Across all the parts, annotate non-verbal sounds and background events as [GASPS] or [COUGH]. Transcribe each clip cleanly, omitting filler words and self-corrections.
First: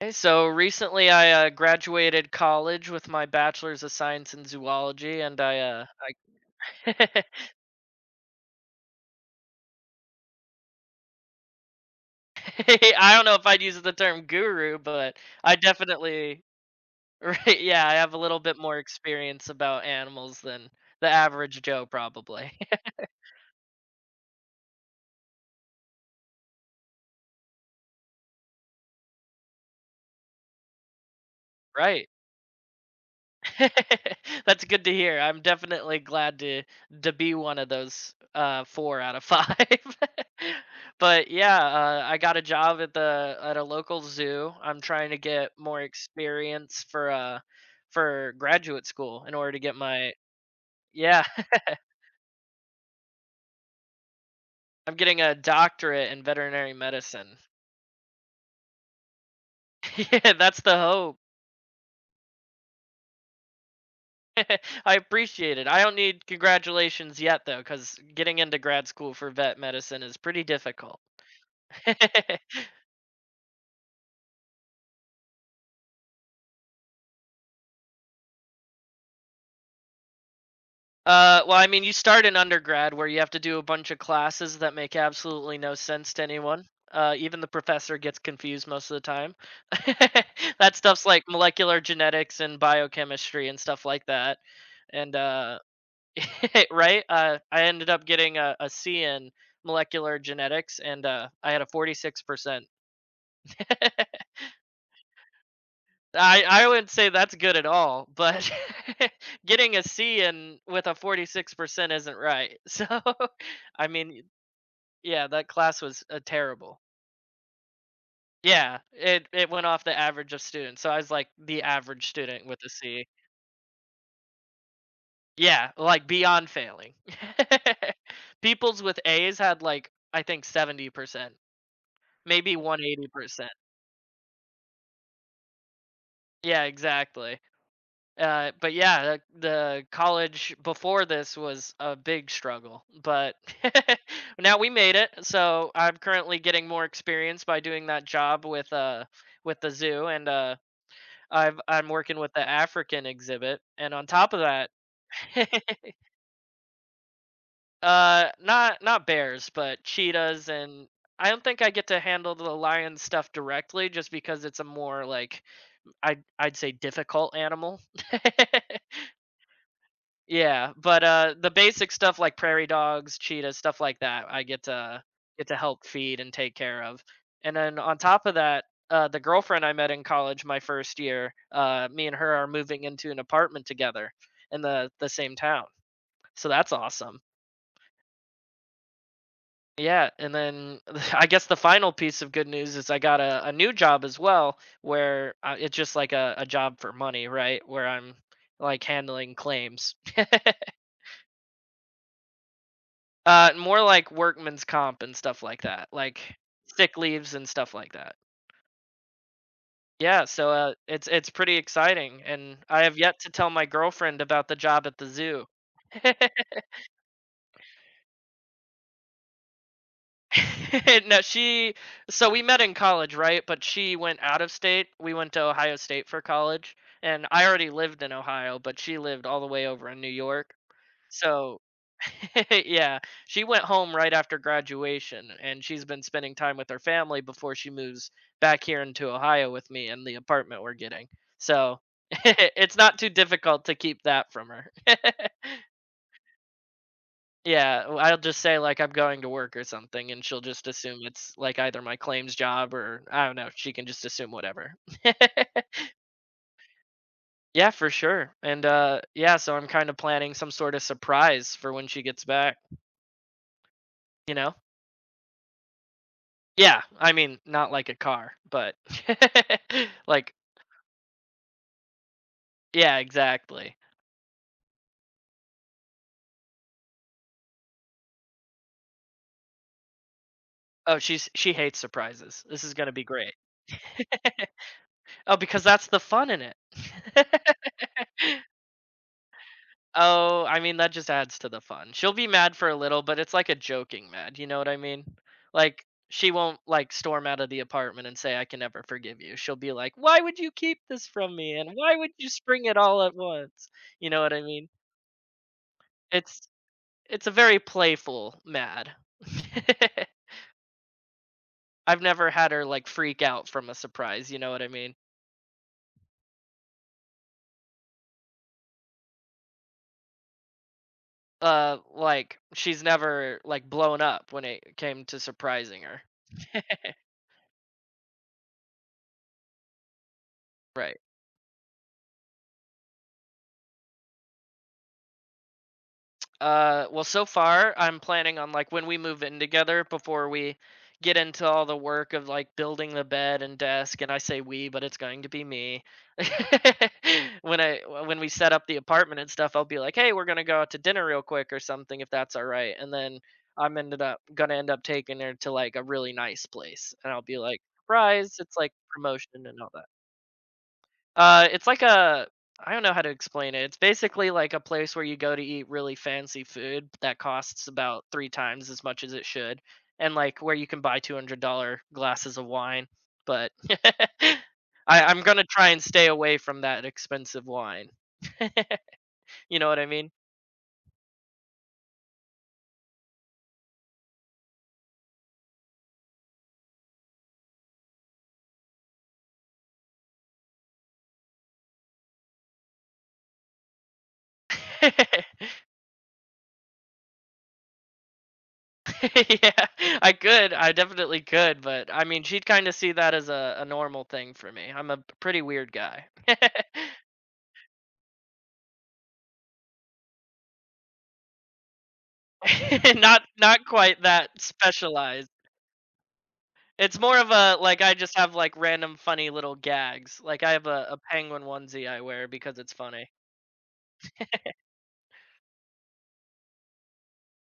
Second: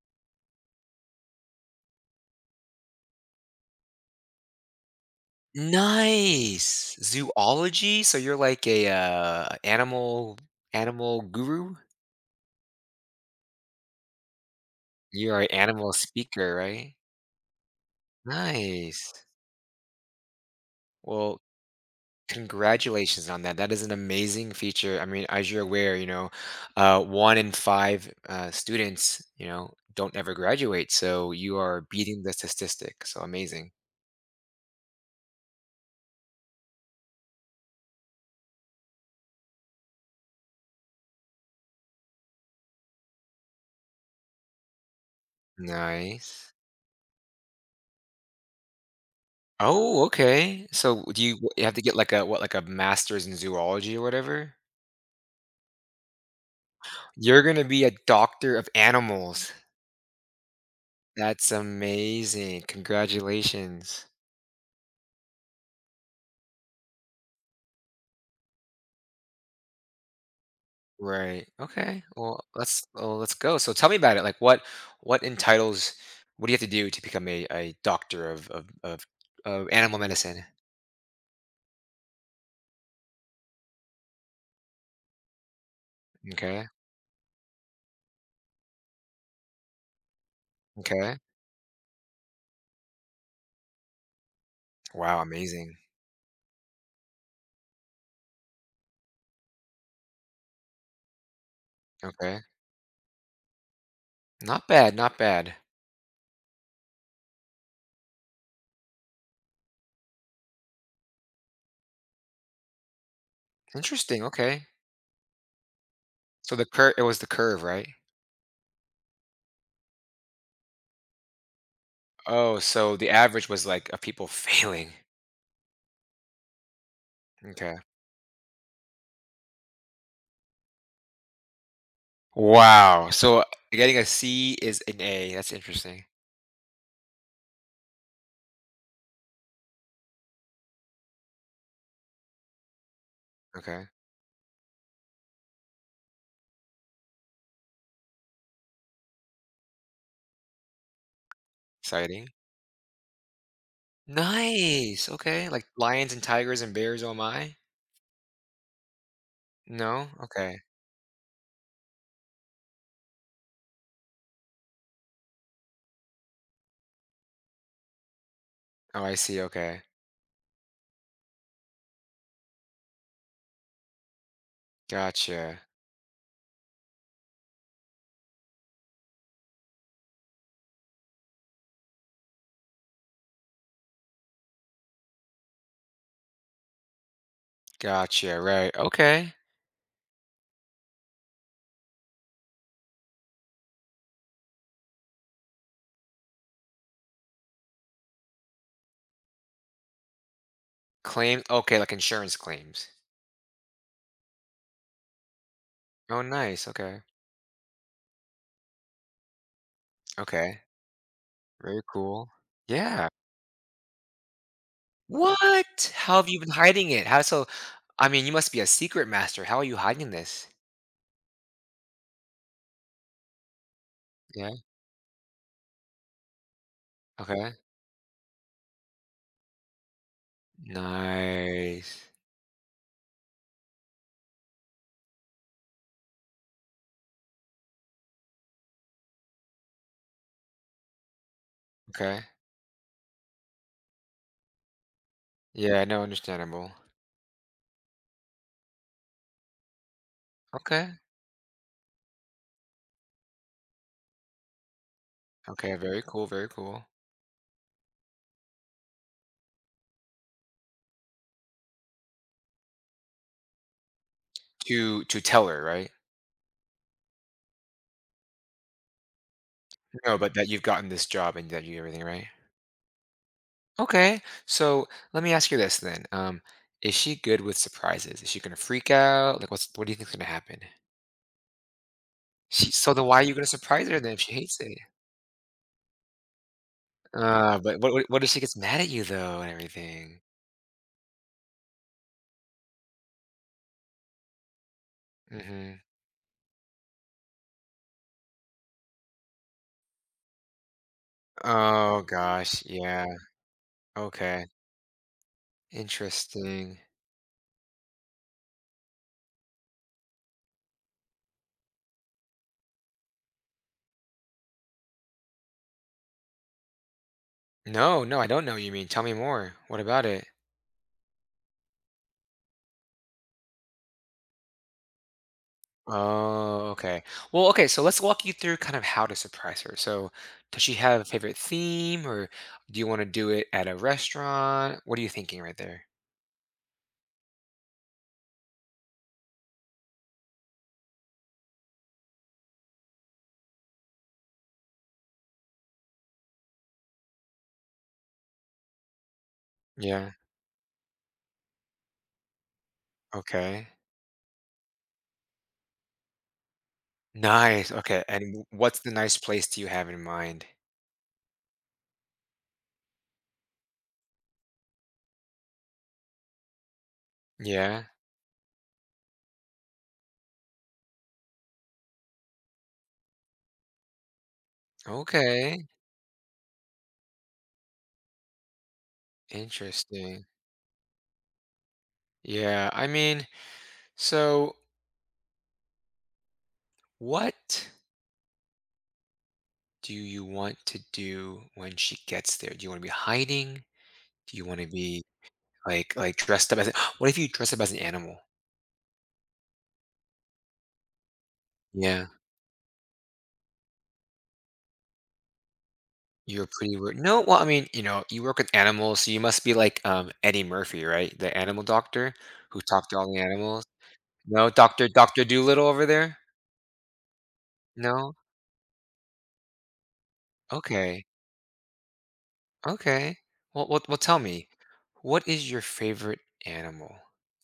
Hey, so recently I graduated college with my bachelor's of science in zoology, Nice! I, [LAUGHS] Zoology? So you're like a animal guru? I don't know if I'd use the term guru, but You're an I animal definitely, speaker, right? [LAUGHS] right, yeah, I have a little bit more Nice. experience about animals than the Well, average Joe, probably. congratulations on that. That is an amazing feature. I mean, as you're aware, you know, 1 in 5, students, you know, don't ever graduate, so you [LAUGHS] are Right. beating the statistic, so amazing. [LAUGHS] That's good to hear. I'm definitely glad to be one of those four out of five. [LAUGHS] But yeah, I got a job at the at a local zoo. I'm trying to get more Nice. experience for graduate school in order to get Oh, my okay. So do yeah. you [LAUGHS] you have to get like a what, like a master's in zoology or whatever? I'm getting a doctorate in veterinary medicine. You're gonna be a doctor of animals. [LAUGHS] Yeah, that's the hope. That's amazing. Congratulations. [LAUGHS] I appreciate it. I don't need congratulations yet though, because getting into grad school for vet medicine is pretty difficult. Right. Okay. Well, [LAUGHS] let's well, let's go. So tell me about it. Like what entitles what do you have to do to become a doctor of, of of animal medicine? Well, I mean, you start in undergrad where you have to do a bunch of classes that make absolutely no sense to anyone. Okay. Even the professor gets confused most of the time. [LAUGHS] That stuff's Okay. like molecular genetics and biochemistry and stuff like that. And Wow, amazing. [LAUGHS] right, I ended up getting a C in molecular genetics, and I had a forty-six Okay. percent. [LAUGHS] Not bad, not bad. I wouldn't say that's good at all, but [LAUGHS] getting a C in with a 46% isn't right. So. [LAUGHS] I Interesting. mean, Okay. yeah, that class was, So terrible. The curve, right? Yeah, it went off the average of students, so I was, like, the average student Oh, with a so C. the average was like of people [LAUGHS] failing. Yeah, like, beyond failing. Okay. [LAUGHS] People's with A's had, like, I think 70%, maybe Wow. So 180%. getting a C is an A. That's interesting. Yeah, exactly. But yeah, the college before this was a big struggle, but Okay. [LAUGHS] now we made it, so I'm currently getting more experience by doing that job with the zoo, and, I'm working Exciting. with the African exhibit, and on top of that, Nice. Okay. Like [LAUGHS] lions and tigers and bears, oh my? Not not bears, but No? cheetahs, Okay. and I don't think I get to handle the lion stuff directly, just because it's a more like I'd say difficult animal. [LAUGHS] Oh, I see. Okay. Yeah, but, the basic stuff like prairie dogs, cheetahs, stuff like that, I get to Gotcha. help feed and take care of. And then on top of that, the girlfriend I met in college my first year, me and her are moving into an apartment together in the same town. So that's awesome. Gotcha. Right. Okay. Yeah, and then [LAUGHS] I guess the final piece of good news is I got a new job as well, where it's just like a job for money, right? Where I'm like handling claims. Claim. Okay. Like insurance claims. More like workman's comp and stuff like that, like Oh, nice. sick Okay. leaves and stuff like that. Yeah, so, Okay. It's pretty Very exciting, cool. and I have Yeah. yet to tell my girlfriend about the job at the zoo. What? How have you [LAUGHS] been hiding it? How so? I mean, you must be a secret master. How are you hiding this? No, she so we met in college, right? But she went out of Yeah. state. We went to Ohio State for college, and I Okay. already lived in Ohio, but she lived all the way over in New York. So Nice. [LAUGHS] yeah, she went home right after graduation, and she's been spending time with her family before she moves back here into Ohio with me and the apartment we're getting. So Okay. [LAUGHS] it's not too difficult to keep that from her. [LAUGHS] Yeah, no, understandable. Yeah, I'll just say like I'm going to work or something, and she'll just Okay. assume it's like either my claims job or I don't know. She can just assume whatever. Okay, very cool, very cool. [LAUGHS] Yeah, for sure. And Yeah, so I'm kind of planning some sort of surprise for when she gets back. You know. To tell her, right? Yeah, I mean, not like a car, but [LAUGHS] No, but like that you've gotten this job and that you everything, right? yeah, exactly. Okay. So let me ask you this then. Is she good with surprises? Is she gonna freak out? Like what do you think's gonna happen? Oh, she hates surprises. This She is gonna so be then why are you great. gonna surprise her then if she hates it? Oh, because that's the fun in it. [LAUGHS] But what if she gets mad at you though and everything? Oh, I mean, that just adds to the fun. She'll be mad for a little, but it's like a joking mad, you know what I mean? Mm-hmm. Like she won't like storm out of the apartment and say, "I can never forgive you." She'll be like, "Why would you keep this from me? And why Oh would you gosh, spring it all yeah. at once?" You know what I Okay. mean? It's Interesting. it's a very playful mad. [LAUGHS] I've never had her like freak out from a surprise, you know what I mean? No, no, I don't know what you mean. Tell me more. What about it? Like she's never like blown up when it came to surprising her. Oh, okay. Well, okay, so let's walk you through kind of how to surprise her. So, does she Right. have a favorite theme or do you want to do it at a restaurant? What are you thinking right there? Well, so far I'm planning on like when we move in together before we get into all the work of like building the bed and desk and I say we, but it's going to be me. [LAUGHS] when I when we set up the apartment and stuff, I'll be like, Yeah. "Hey, we're going to go out to dinner real quick or something if that's all right." And then Okay. I'm ended up going to end up taking her to like a really nice place and I'll be like, Nice. Okay. And "Surprise, it's like what's the nice place promotion do and you all that." have in mind? It's like a I don't know how to explain it. It's basically like a place where you go to eat really fancy food that costs Yeah. about three times as much as it should, and like where you can buy $200 glasses of wine. But [LAUGHS] I'm gonna Okay. try and stay away from that expensive wine. You know what I mean? Interesting. Yeah. I mean, so what do you want to do when she gets there? Do you want to be hiding? Do you want to be [LAUGHS] like dressed up as a, [GASPS] what if you dress up as an animal? Yeah, I could. I definitely could. But I Yeah. mean, she'd kind of see that as a normal thing for me. I'm a pretty weird guy. [LAUGHS] You're pretty weird. No, well, I mean, you know, you work with animals, so you must be like Eddie Murphy, right? The animal doctor who talked [LAUGHS] to all the Not animals. not quite that No, Doctor specialized. Doolittle over there. It's more of a like I No. just have like random funny little gags. Like I have a Okay. penguin onesie I wear because it's funny. Okay. Well, well, well, tell me, what is your favorite animal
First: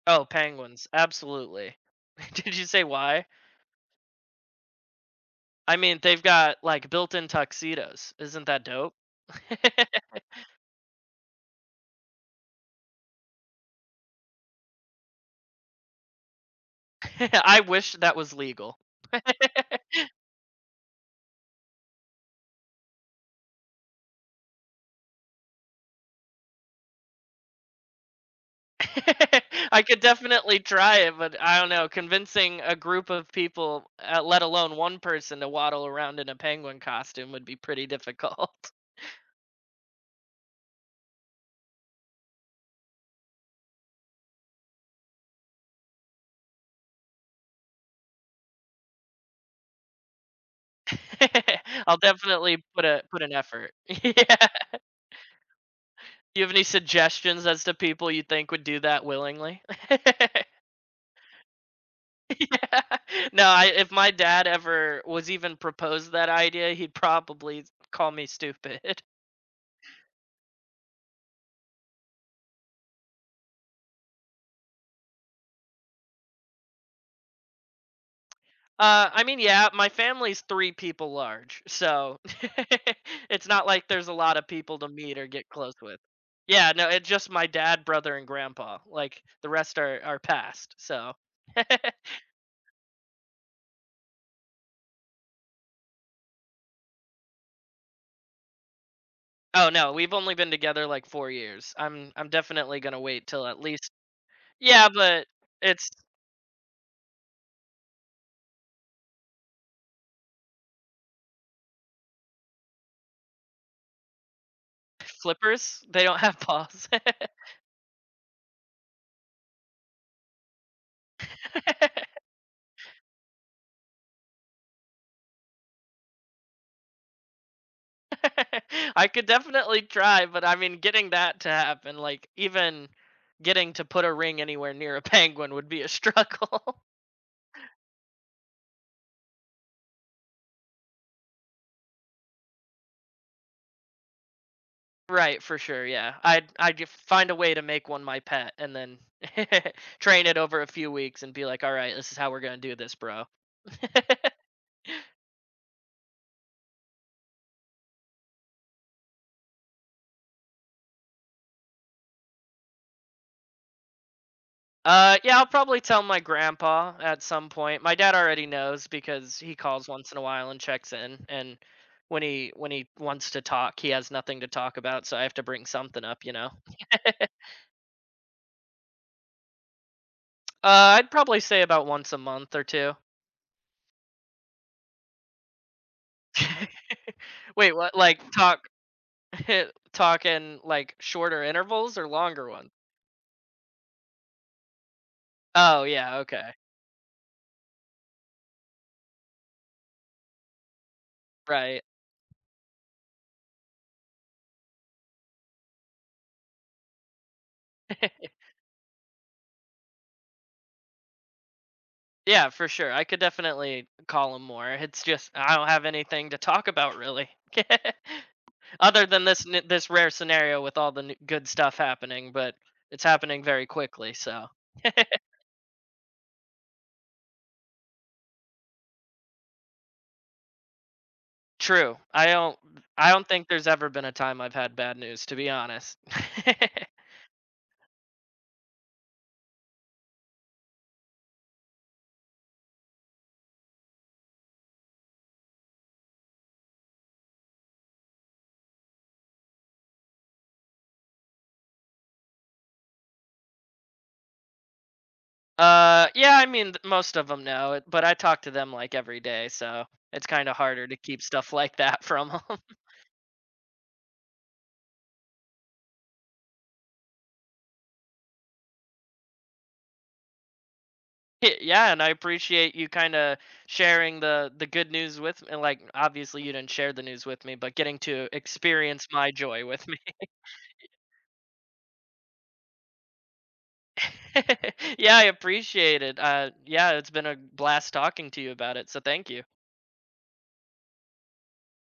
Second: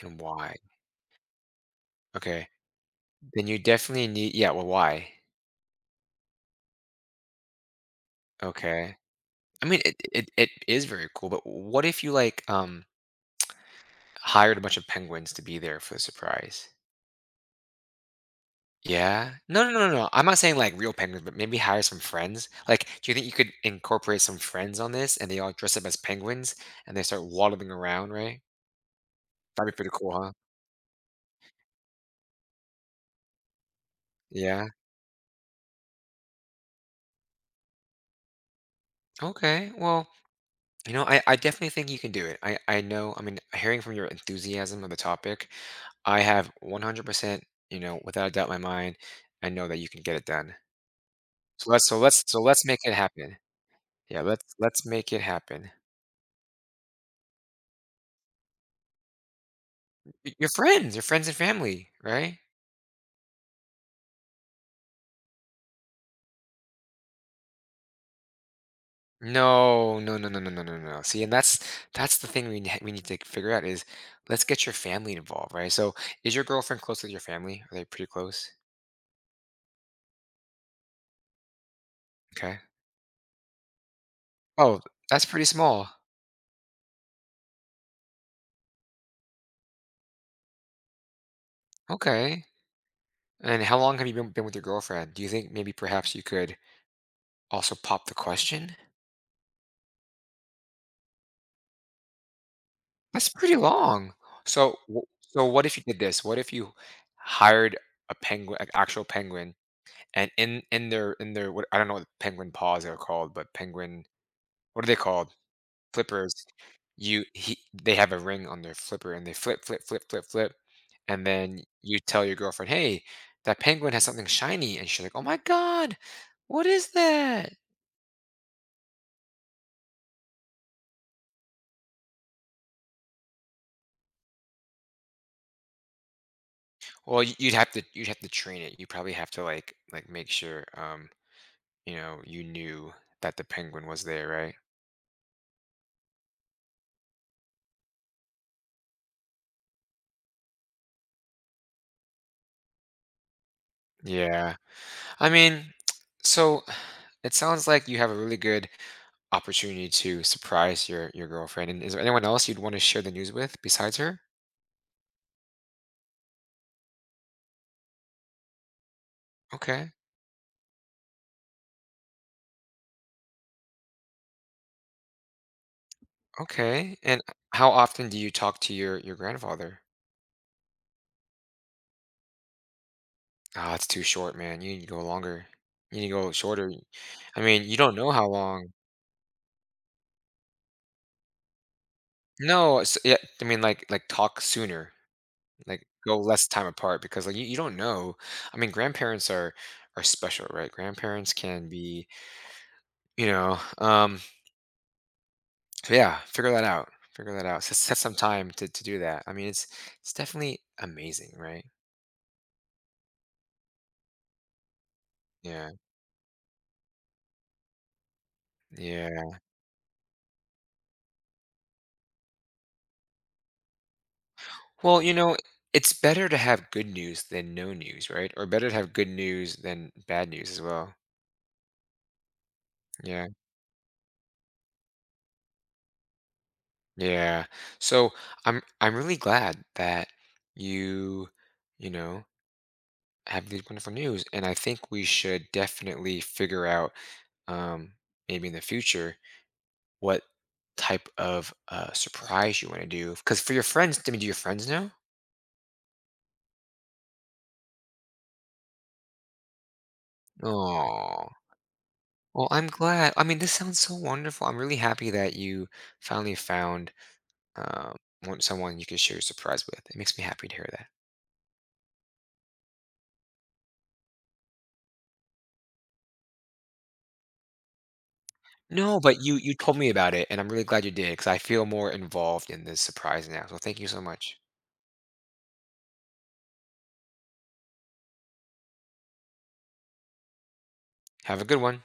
and Oh, why? penguins, absolutely. [LAUGHS] Okay. Did you say why? Then you definitely need. Yeah. Well, why? I mean, they've got like built-in tuxedos. Isn't that dope? Okay. I [LAUGHS] mean, it is very cool, but what if you like hired a bunch of penguins to be there for the surprise? I wish that was legal. Yeah. No, no, no, no, no. I'm not saying like real penguins, but maybe hire some friends. Like, do you think you could incorporate some friends on this and they all dress up as penguins and they start waddling around, right? That'd [LAUGHS] be I pretty could cool, huh? definitely try it, but I don't know. Convincing a group of people, let Yeah. alone one person, to waddle around in a penguin costume would be pretty difficult. Okay. Well, you know, I definitely think you can do it. I know, I mean, hearing from your enthusiasm of the topic, I have 100%, you know, without a doubt in my mind, I know that you can get it done. [LAUGHS] So I'll let's definitely make put it a put an happen. effort. [LAUGHS] Yeah. Yeah. Let's make it happen. Do you have any suggestions as to people you think would do that willingly? [LAUGHS] Your friends and family, right? Yeah. No, I if my dad ever was even proposed that idea, he'd probably call me stupid. [LAUGHS] No, no, no, no, no, no, no, no. See, and that's the thing we need to figure out is let's get your family involved, right? So, is your girlfriend close with your family? Are they pretty close? I mean, yeah, my family's three people large, so Okay. [LAUGHS] it's not like there's a lot of people Oh, to meet that's or pretty get close small. with. Yeah, no, it's just my dad, brother, and grandpa. Like the rest are past, so [LAUGHS] Okay. And how long have you been with your girlfriend? Do you think maybe perhaps you could also pop the question? Oh no, we've only been together like four years. I'm definitely gonna wait That's till pretty at least long. So, yeah, wh- but so what if you it's did this? What if you hired a penguin, an actual penguin, and in their what I don't know what penguin paws are called, but penguin what are they called? flippers, they don't have Flippers, paws. you he they have a ring on their flipper and they flip, flip, flip, flip, flip, and then you [LAUGHS] tell your girlfriend, "Hey, that penguin has something shiny," and she's like, "Oh my god, what is that?" I could definitely try, but I mean getting that to happen, like even getting to put a ring anywhere near a [LAUGHS] penguin would be a struggle. [LAUGHS] Well, you'd have to train it. You probably have to make sure you know you knew that the penguin was there, right? Right, for sure, yeah. I'd find a way to make one my pet and then [LAUGHS] train it over a few weeks and be like, "All right, this is how we're gonna do this, bro." [LAUGHS] Yeah, I mean, [TSK] so [SIGHS] it sounds like you have a really good opportunity to surprise your girlfriend. And is there anyone else you'd want to share the news with besides her? Yeah, I'll probably tell my grandpa at some point. My dad already knows because he calls Okay. once in a while and checks in. And when he wants to talk, he has nothing to talk about, so I have to bring something up, you know. Okay. And how often do you talk to your grandfather? I'd probably say about once a month or two. Ah, it's too short, man. You need to go longer. You need to go shorter. [LAUGHS] I mean, Wait, you don't what? know Like how talk, long. [LAUGHS] talk in like shorter intervals or longer ones? No, it's, yeah, I mean, like talk sooner. Oh Like go yeah, less okay, time apart because like you don't know. I mean, grandparents are special, right? Grandparents can right. be, you know, so yeah, figure that out. Figure that out. Set some [LAUGHS] time to do that. I mean, it's definitely amazing, right? Yeah, for sure. I could definitely call him more. It's just I don't Yeah. have anything to talk about really. [LAUGHS] Other Yeah. than this this rare scenario with all the good stuff happening, but it's happening very quickly, so. Well, [LAUGHS] you know, it's better to have good news than no news, right? Or better to have good news than bad news as well. True. I don't Yeah. think there's ever been a time I've had bad news to be honest. [LAUGHS] Yeah. So I'm really glad that you, you know, have these wonderful news. And I think we should definitely figure out um maybe in the future what type of surprise you want to do. Because for your friends, I mean, do your friends know? Yeah, I mean most of them know, but I talk to them like every day, so it's kind of harder to keep Oh. stuff [LAUGHS] like that from Well, them. I'm glad. I mean, this sounds so wonderful. I'm really happy that you finally found um, want someone you can share your surprise with. It makes me happy to hear that. [LAUGHS] Yeah, and I appreciate you kind of sharing the good news with me. Like obviously you didn't share the news with me, but getting to No, experience but my you joy told with me me. about it, and I'm really glad you did because I feel more involved in this surprise now. So thank you so much. [LAUGHS] Yeah, I appreciate it. Yeah, it's been a blast talking to you about it. So thank you. Have a good one.